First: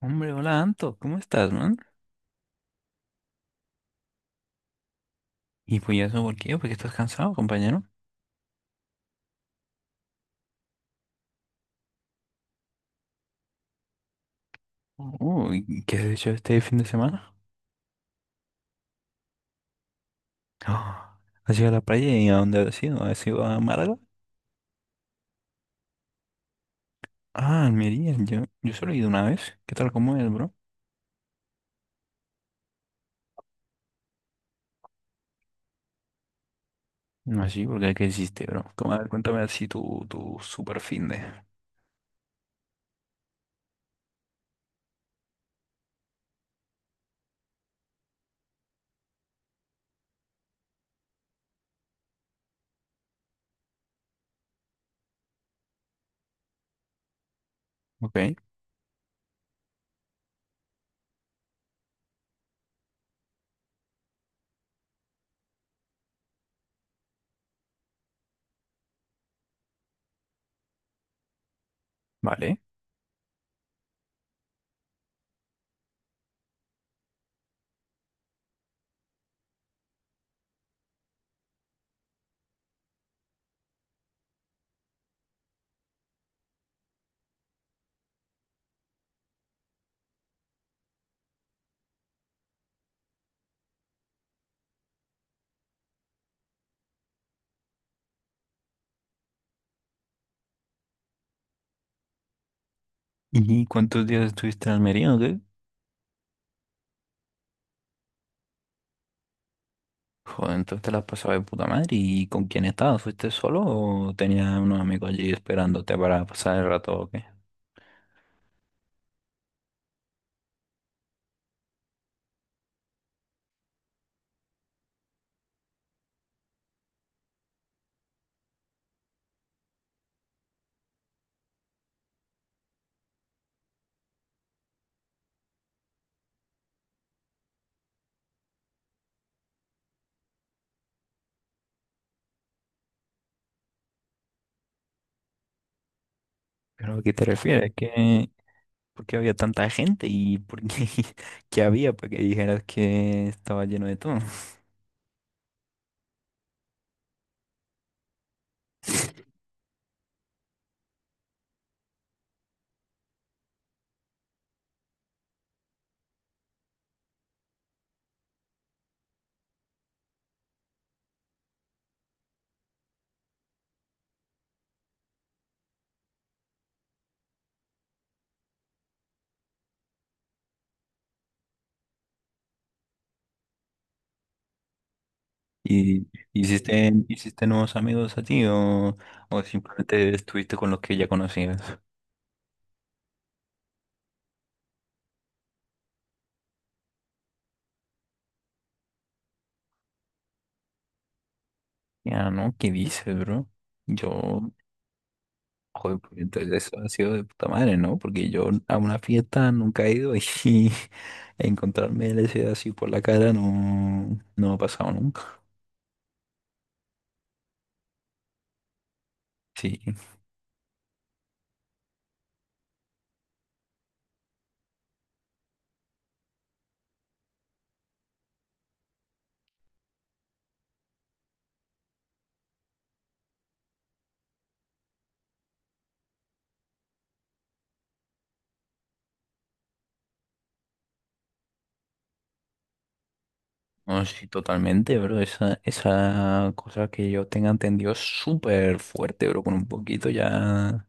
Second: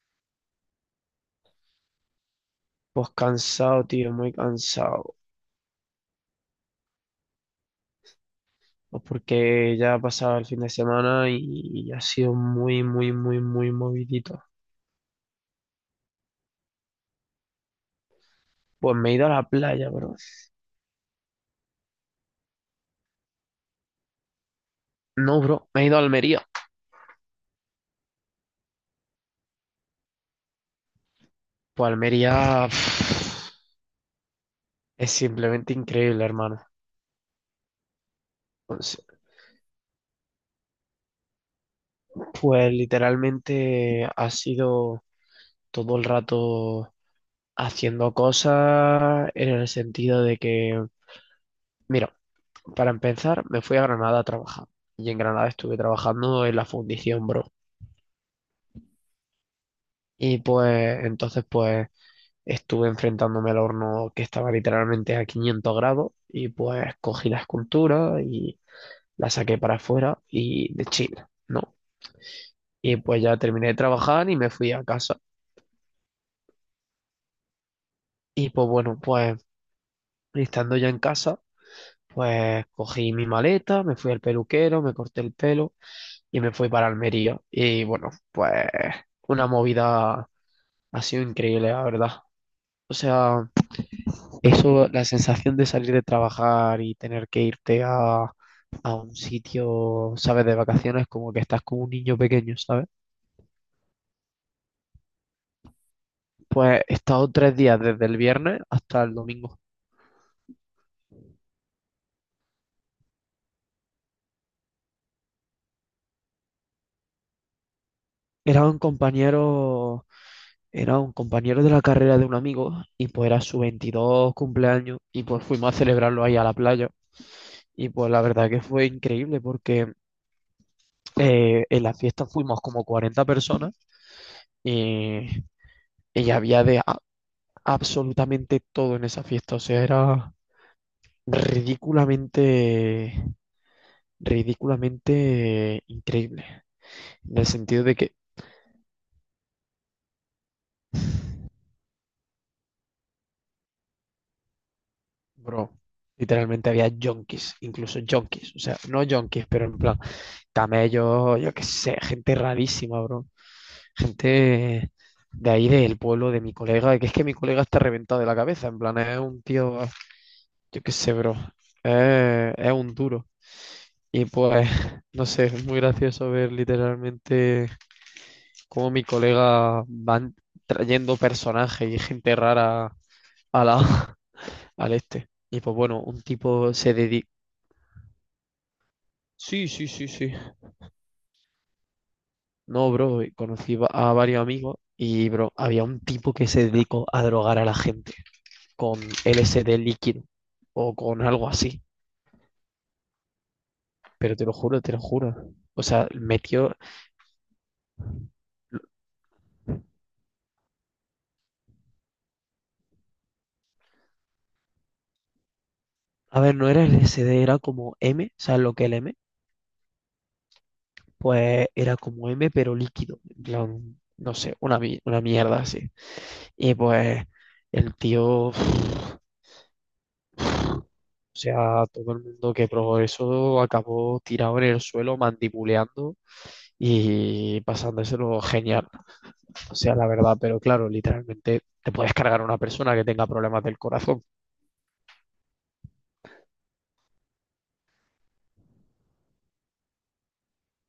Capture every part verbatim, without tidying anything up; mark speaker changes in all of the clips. Speaker 1: Hombre, hola Anto, ¿cómo estás, man?
Speaker 2: Pues cansado, tío, muy cansado.
Speaker 1: ¿Y pues eso por qué? ¿Porque estás cansado, compañero?
Speaker 2: Pues porque ya ha pasado el fin de semana y ha sido muy, muy, muy, muy movidito.
Speaker 1: Uy, ¿qué has hecho este fin de semana?
Speaker 2: Pues me he ido a la playa, bro.
Speaker 1: Ah, ¿has ido a la playa y a dónde has ido? ¿Has ido a Málaga?
Speaker 2: No, bro, me he ido a Almería.
Speaker 1: Ah, Almería, yo, yo solo he ido una vez. ¿Qué tal, cómo es, bro?
Speaker 2: Pues Almería, pff, es simplemente increíble, hermano.
Speaker 1: No, sí, porque ¿qué hiciste, bro? Como,
Speaker 2: Pues,
Speaker 1: a ver, cuéntame así tu, tu super fin de...
Speaker 2: pues literalmente ha sido todo el rato haciendo cosas en el sentido de que, mira, para empezar, me fui a Granada a trabajar. Y en Granada estuve trabajando en la fundición, bro.
Speaker 1: Ok,
Speaker 2: Y pues entonces pues estuve enfrentándome al horno que estaba literalmente a quinientos grados y pues cogí la escultura y la saqué para afuera y de China, ¿no?
Speaker 1: vale.
Speaker 2: Y pues ya terminé de trabajar y me fui a casa. Y pues bueno, pues estando ya en casa, pues cogí mi maleta, me fui al peluquero, me corté el pelo y me fui para Almería. Y bueno, pues una movida, ha sido increíble, la verdad. O sea… Eso, la sensación de salir de trabajar y tener que irte a, a un sitio, ¿sabes? De vacaciones, como que estás como un niño pequeño, ¿sabes?
Speaker 1: ¿Y cuántos días estuviste en Almería o qué?
Speaker 2: Pues he estado tres días desde el viernes hasta el domingo.
Speaker 1: Joder, entonces te la has pasado de puta madre. ¿Y con quién estabas? ¿Fuiste solo o tenías unos amigos allí esperándote para pasar el rato o qué?
Speaker 2: Era un compañero, era un compañero de la carrera de un amigo y pues era su veintidós cumpleaños y pues fuimos a celebrarlo ahí a la playa. Y pues la verdad que fue increíble porque eh, en la fiesta fuimos como cuarenta personas y, y había de, absolutamente todo en esa fiesta. O sea, era ridículamente, ridículamente increíble.
Speaker 1: ¿Pero a qué te
Speaker 2: En el
Speaker 1: refieres?
Speaker 2: sentido de que,
Speaker 1: ¿Qué, por qué había tanta gente y por qué, qué había para que dijeras que estaba lleno de todo?
Speaker 2: bro, literalmente había junkies, incluso junkies. O sea, no junkies, pero en plan, camellos, yo qué sé, gente rarísima, bro. Gente de ahí del pueblo de mi colega, que es que mi colega está reventado de la cabeza, en plan, es un tío, yo qué sé, bro. Eh, es un duro. Y pues, no sé, es muy gracioso ver literalmente cómo mi colega van trayendo personajes y gente rara a la, al este. Y pues bueno,
Speaker 1: ¿Y
Speaker 2: un tipo
Speaker 1: hiciste,
Speaker 2: se dedica…
Speaker 1: hiciste nuevos amigos a ti o, o
Speaker 2: Sí, sí, sí,
Speaker 1: simplemente
Speaker 2: sí.
Speaker 1: estuviste con los que ya conocías?
Speaker 2: No, bro, eh, conocí va- a varios amigos y, bro, había un tipo que se dedicó a drogar a la gente con L S D líquido o con algo así.
Speaker 1: Ya, ¿no? ¿Qué dices, bro?
Speaker 2: Pero
Speaker 1: Yo,
Speaker 2: te lo juro, te lo juro. O
Speaker 1: joder,
Speaker 2: sea,
Speaker 1: pues entonces
Speaker 2: metió…
Speaker 1: eso ha sido de puta madre, ¿no? Porque yo a una fiesta nunca he ido y encontrarme L S D así por la cara no, no ha pasado nunca.
Speaker 2: A ver, no era L S D, era como M, ¿sabes lo que es el M?
Speaker 1: Sí.
Speaker 2: Pues era como M, pero líquido. En plan, no sé, una, mi- una mierda así. Y pues el tío, o sea, todo el mundo que probó eso acabó tirado en el suelo, mandibuleando y pasándoselo genial. O sea, la verdad, pero claro, literalmente te puedes cargar a una persona que tenga problemas del
Speaker 1: No,
Speaker 2: corazón.
Speaker 1: sí, totalmente, bro. Esa, esa cosa que yo tenga entendido es súper fuerte, bro. Con un poquito ya,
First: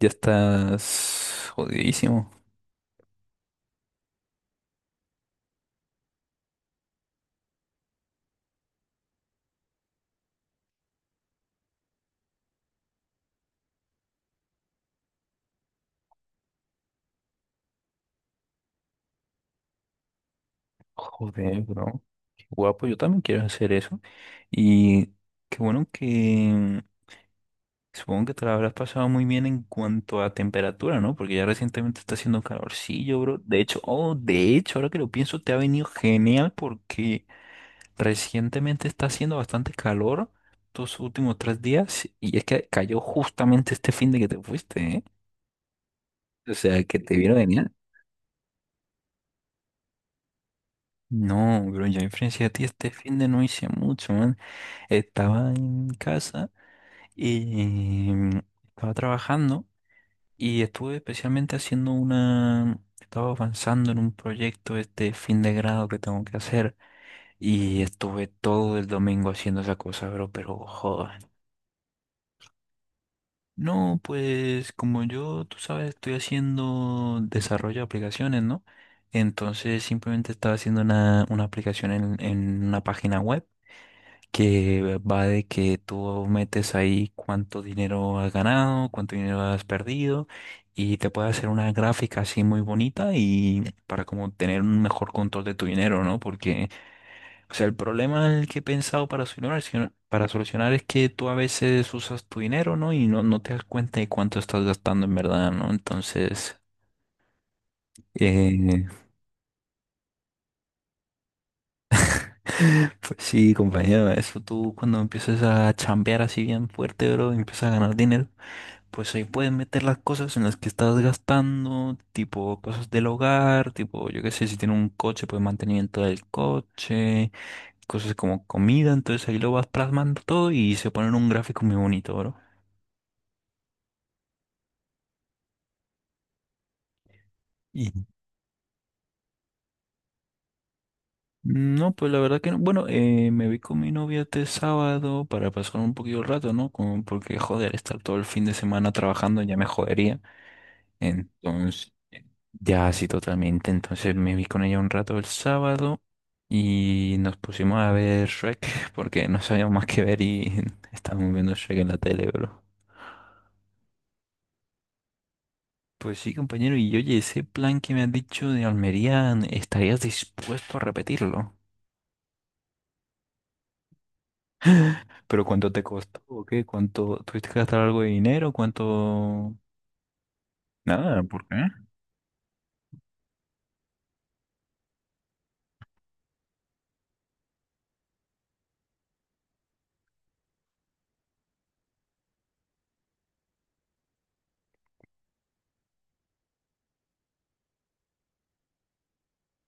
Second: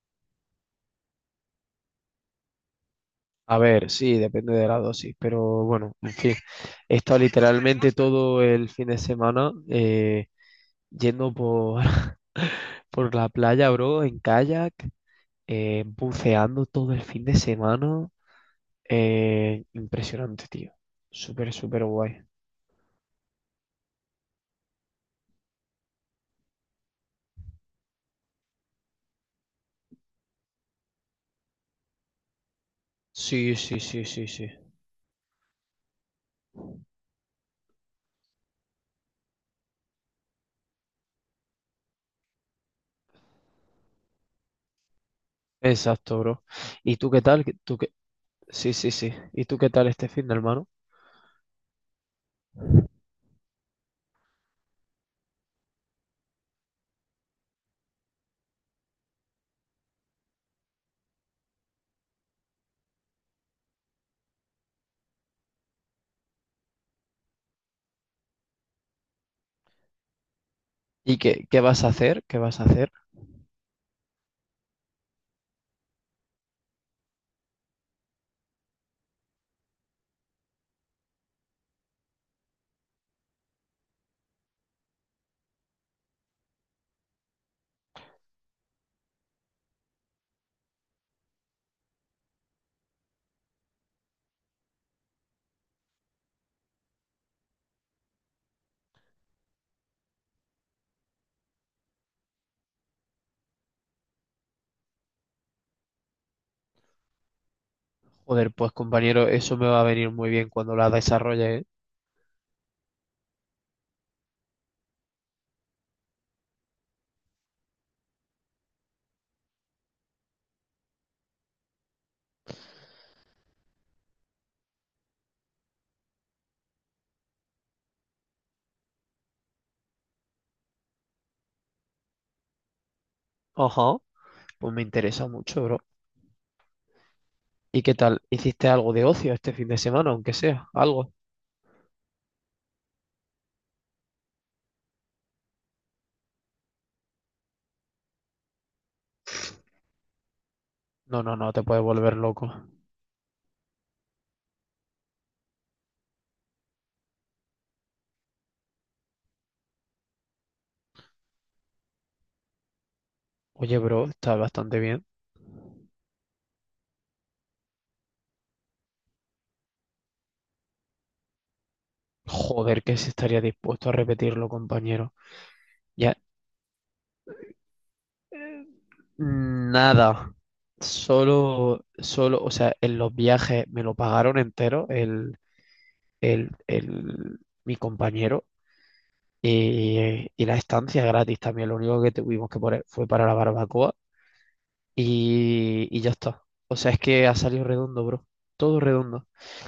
Speaker 1: ya estás jodidísimo.
Speaker 2: A ver, sí, depende de la dosis, pero bueno, en fin. He estado literalmente todo el fin de semana eh, yendo por, por la playa, bro, en kayak, eh, buceando todo el fin de semana. Eh, impresionante, tío. Súper,
Speaker 1: Joder,
Speaker 2: súper
Speaker 1: bro.
Speaker 2: guay.
Speaker 1: Qué guapo, yo también quiero hacer eso. Y qué bueno que supongo que te la habrás pasado muy bien en cuanto a temperatura, ¿no? Porque ya recientemente está haciendo calorcillo, bro.
Speaker 2: Sí,
Speaker 1: De hecho,
Speaker 2: sí, sí,
Speaker 1: oh,
Speaker 2: sí, sí.
Speaker 1: de hecho, ahora que lo pienso, te ha venido genial porque recientemente está haciendo bastante calor estos últimos tres días y es que cayó justamente este fin de que te fuiste, ¿eh?
Speaker 2: Exacto, bro.
Speaker 1: O sea,
Speaker 2: ¿Y
Speaker 1: que
Speaker 2: tú
Speaker 1: te
Speaker 2: qué
Speaker 1: vieron
Speaker 2: tal?
Speaker 1: venir.
Speaker 2: ¿Tú qué Sí, sí, sí. ¿Y tú qué tal este fin de, hermano?
Speaker 1: No, pero yo en frente a ti este fin de no hice mucho, man. Estaba en casa y mm, estaba trabajando y estuve especialmente haciendo una... Estaba avanzando en un proyecto este fin de grado que tengo que hacer y estuve todo el domingo haciendo esa cosa, bro, pero
Speaker 2: ¿Y
Speaker 1: joder.
Speaker 2: qué, qué vas a hacer? ¿Qué vas a hacer?
Speaker 1: No, pues como yo, tú sabes, estoy haciendo desarrollo de aplicaciones, ¿no? Entonces simplemente estaba haciendo una, una aplicación en, en una página web que va de que tú metes ahí cuánto dinero has ganado, cuánto dinero has perdido y te puede hacer una gráfica así muy bonita y para como tener un mejor control de tu dinero, ¿no? Porque o sea, el problema en el que he pensado para solucionar, sino- para solucionar es que tú a veces usas tu dinero, ¿no? Y no, no te das cuenta de cuánto estás gastando en verdad, ¿no? Entonces,
Speaker 2: Joder, pues
Speaker 1: eh,
Speaker 2: compañero, eso me va a venir muy bien cuando la desarrolle, ¿eh?
Speaker 1: pues sí, compañero, eso tú cuando empiezas a chambear así bien fuerte, bro, y empiezas a ganar dinero, pues ahí puedes meter las cosas en las que estás gastando, tipo cosas del hogar, tipo, yo qué sé, si tienes un coche, pues mantenimiento del coche, cosas como comida, entonces ahí lo vas plasmando todo y se pone en un gráfico muy bonito, bro.
Speaker 2: Ajá. Pues me interesa mucho, bro. ¿Y
Speaker 1: Y
Speaker 2: qué tal? ¿Hiciste algo de ocio este fin de semana, aunque sea? ¿Algo?
Speaker 1: no, pues la verdad que no. Bueno, eh, me vi con mi novia este sábado para pasar un poquito el rato, ¿no? Como porque, joder, estar todo el fin de semana trabajando ya me jodería.
Speaker 2: No, no, no, te puedes
Speaker 1: Entonces,
Speaker 2: volver loco.
Speaker 1: ya sí, totalmente. Entonces me vi con ella un rato el sábado y nos pusimos a ver Shrek porque no sabíamos más que ver y estábamos viendo Shrek en la tele, bro.
Speaker 2: Oye, bro, está bastante bien.
Speaker 1: Pues sí, compañero, y oye, ese plan que me has dicho de Almería, ¿estarías dispuesto a repetirlo?
Speaker 2: Joder, que si estaría dispuesto a repetirlo, compañero.
Speaker 1: ¿Pero cuánto te
Speaker 2: Ya,
Speaker 1: costó o qué? ¿Cuánto tuviste que gastar algo de dinero?
Speaker 2: eh,
Speaker 1: ¿Cuánto?
Speaker 2: nada.
Speaker 1: Nada, ¿por qué?
Speaker 2: Solo, solo, o sea, en los viajes me lo pagaron entero, el, el, el- mi compañero y, y la estancia gratis también. Lo único que tuvimos que poner fue para la barbacoa y, y ya está. O sea, es que ha salido redondo, bro. Todo redondo.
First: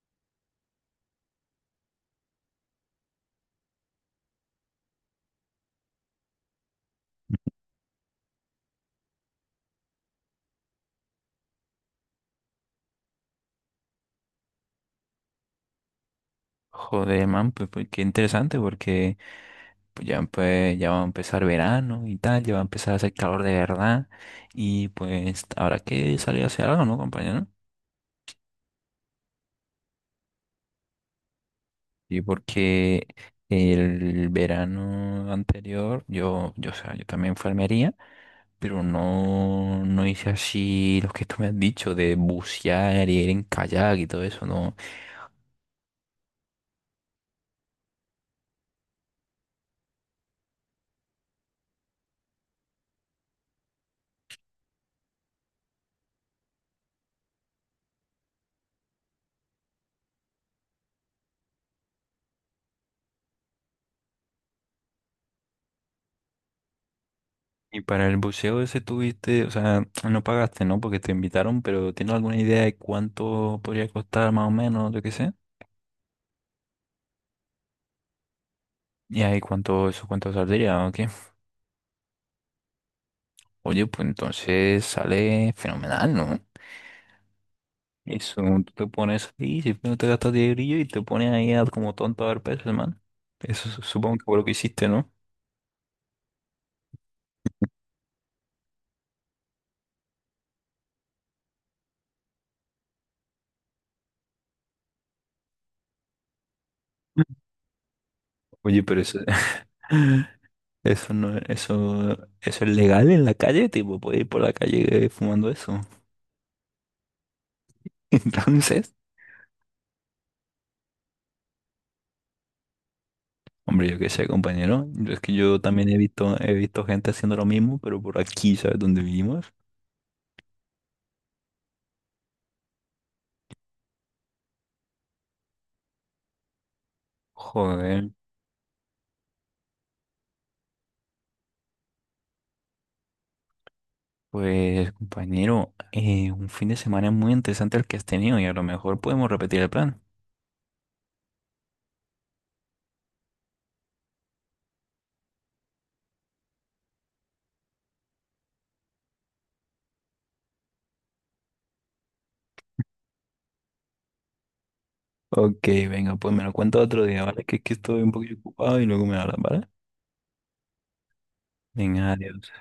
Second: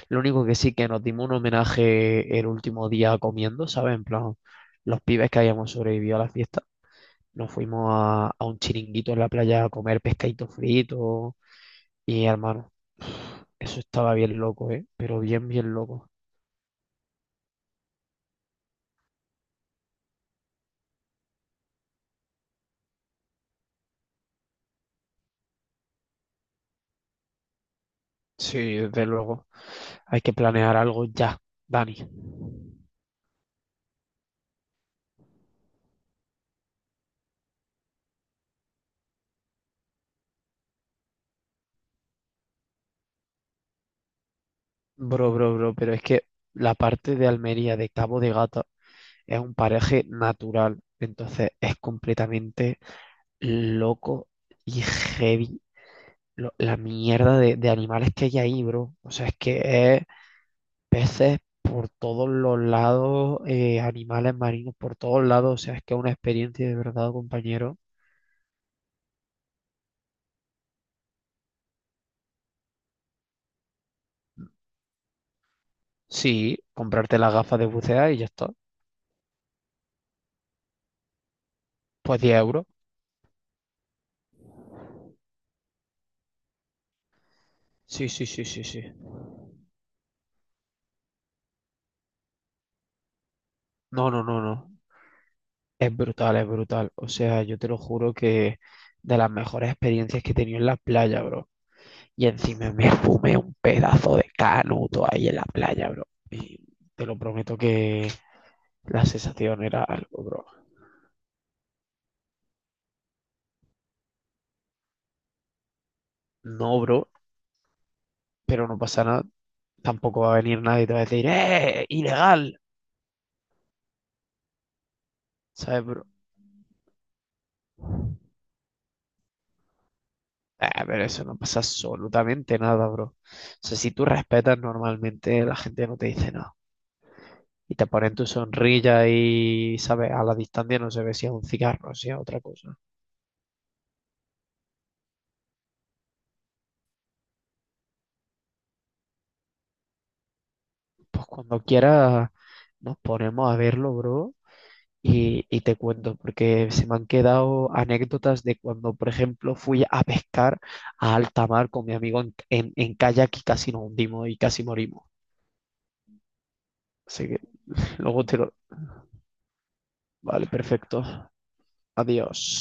Speaker 2: Lo único que sí que nos dimos un homenaje el último día comiendo, ¿sabes? En plan, los pibes que habíamos sobrevivido a la fiesta. Nos fuimos a, a un chiringuito en la playa a comer pescadito frito y, hermano, eso estaba bien loco, ¿eh? Pero bien, bien loco.
Speaker 1: Joder, man, pues, pues, qué interesante porque pues, ya, pues, ya va a empezar verano y tal, ya va a empezar a hacer calor de verdad y pues habrá que salir a hacer algo, ¿no, compañero? No.
Speaker 2: Sí, desde luego. Hay que planear algo ya, Dani.
Speaker 1: Y porque el verano anterior yo, yo, o sea, yo también fui a Almería, pero no, no hice así lo que tú me has dicho de bucear y ir en kayak y todo eso, no.
Speaker 2: Bro, bro, bro, pero es que la parte de Almería de Cabo de Gata es un paraje natural, entonces es completamente loco y heavy lo- la mierda de, de animales que hay ahí, bro. O sea, es que es peces por todos los lados, eh, animales marinos por todos lados, o sea, es que es una experiencia de verdad, compañero.
Speaker 1: Y para el buceo ese tuviste, o sea, no pagaste, ¿no? Porque te invitaron, pero ¿tienes alguna idea de cuánto podría costar más o menos, yo qué sé?
Speaker 2: Sí, comprarte las gafas de bucea y ya está.
Speaker 1: Y ahí cuánto, eso cuánto saldría, ¿o qué?
Speaker 2: Pues diez euros.
Speaker 1: Oye, pues entonces sale fenomenal, ¿no?
Speaker 2: Sí, sí,
Speaker 1: Eso,
Speaker 2: sí, sí,
Speaker 1: tú
Speaker 2: sí.
Speaker 1: te pones ahí, si no te gastas diez brillos y te pones ahí a- como tonto a ver peces, man. Eso su-
Speaker 2: No,
Speaker 1: supongo
Speaker 2: no,
Speaker 1: que fue
Speaker 2: no,
Speaker 1: lo que
Speaker 2: no.
Speaker 1: hiciste, ¿no?
Speaker 2: Es brutal, es brutal. O sea, yo te lo juro que de las mejores experiencias que he tenido en la playa, bro. Y encima me fumé un pedazo de canuto ahí en la playa, bro. Y te lo prometo que
Speaker 1: Oye, pero
Speaker 2: la
Speaker 1: eso,
Speaker 2: sensación era algo, bro.
Speaker 1: eso no, eso, eso es legal en la calle, tipo, puedes ir por la calle eh, fumando eso.
Speaker 2: No, bro, pero no
Speaker 1: Entonces.
Speaker 2: pasa nada. Tampoco va a venir nadie y te va a decir, ¡eh, ilegal!
Speaker 1: Hombre, yo qué sé, compañero. Es que yo
Speaker 2: ¿Sabes,
Speaker 1: también he
Speaker 2: bro?
Speaker 1: visto, he visto gente haciendo lo mismo, pero por aquí, ¿sabes dónde vivimos?
Speaker 2: Ah, pero eso no pasa absolutamente nada, bro. O sea, si tú respetas normalmente, la gente no te dice nada. Y te
Speaker 1: Joder,
Speaker 2: ponen tu sonrilla y, ¿sabes? A la distancia no se ve si es un cigarro, si es otra cosa.
Speaker 1: pues, compañero, eh, un fin de semana muy interesante el que has tenido y a lo mejor podemos repetir el plan.
Speaker 2: Pues cuando quieras nos ponemos a verlo, bro, y, y te cuento, porque se me han quedado anécdotas de cuando, por ejemplo, fui a pescar a alta mar con mi amigo en, en, en kayak y casi nos hundimos y casi morimos.
Speaker 1: Ok, venga, pues me lo cuento otro día,
Speaker 2: Así que
Speaker 1: ¿vale? Que es que estoy un
Speaker 2: luego
Speaker 1: poquito
Speaker 2: te lo…
Speaker 1: ocupado y luego me hablan, ¿vale?
Speaker 2: Vale, perfecto.
Speaker 1: Venga,
Speaker 2: Adiós.
Speaker 1: adiós.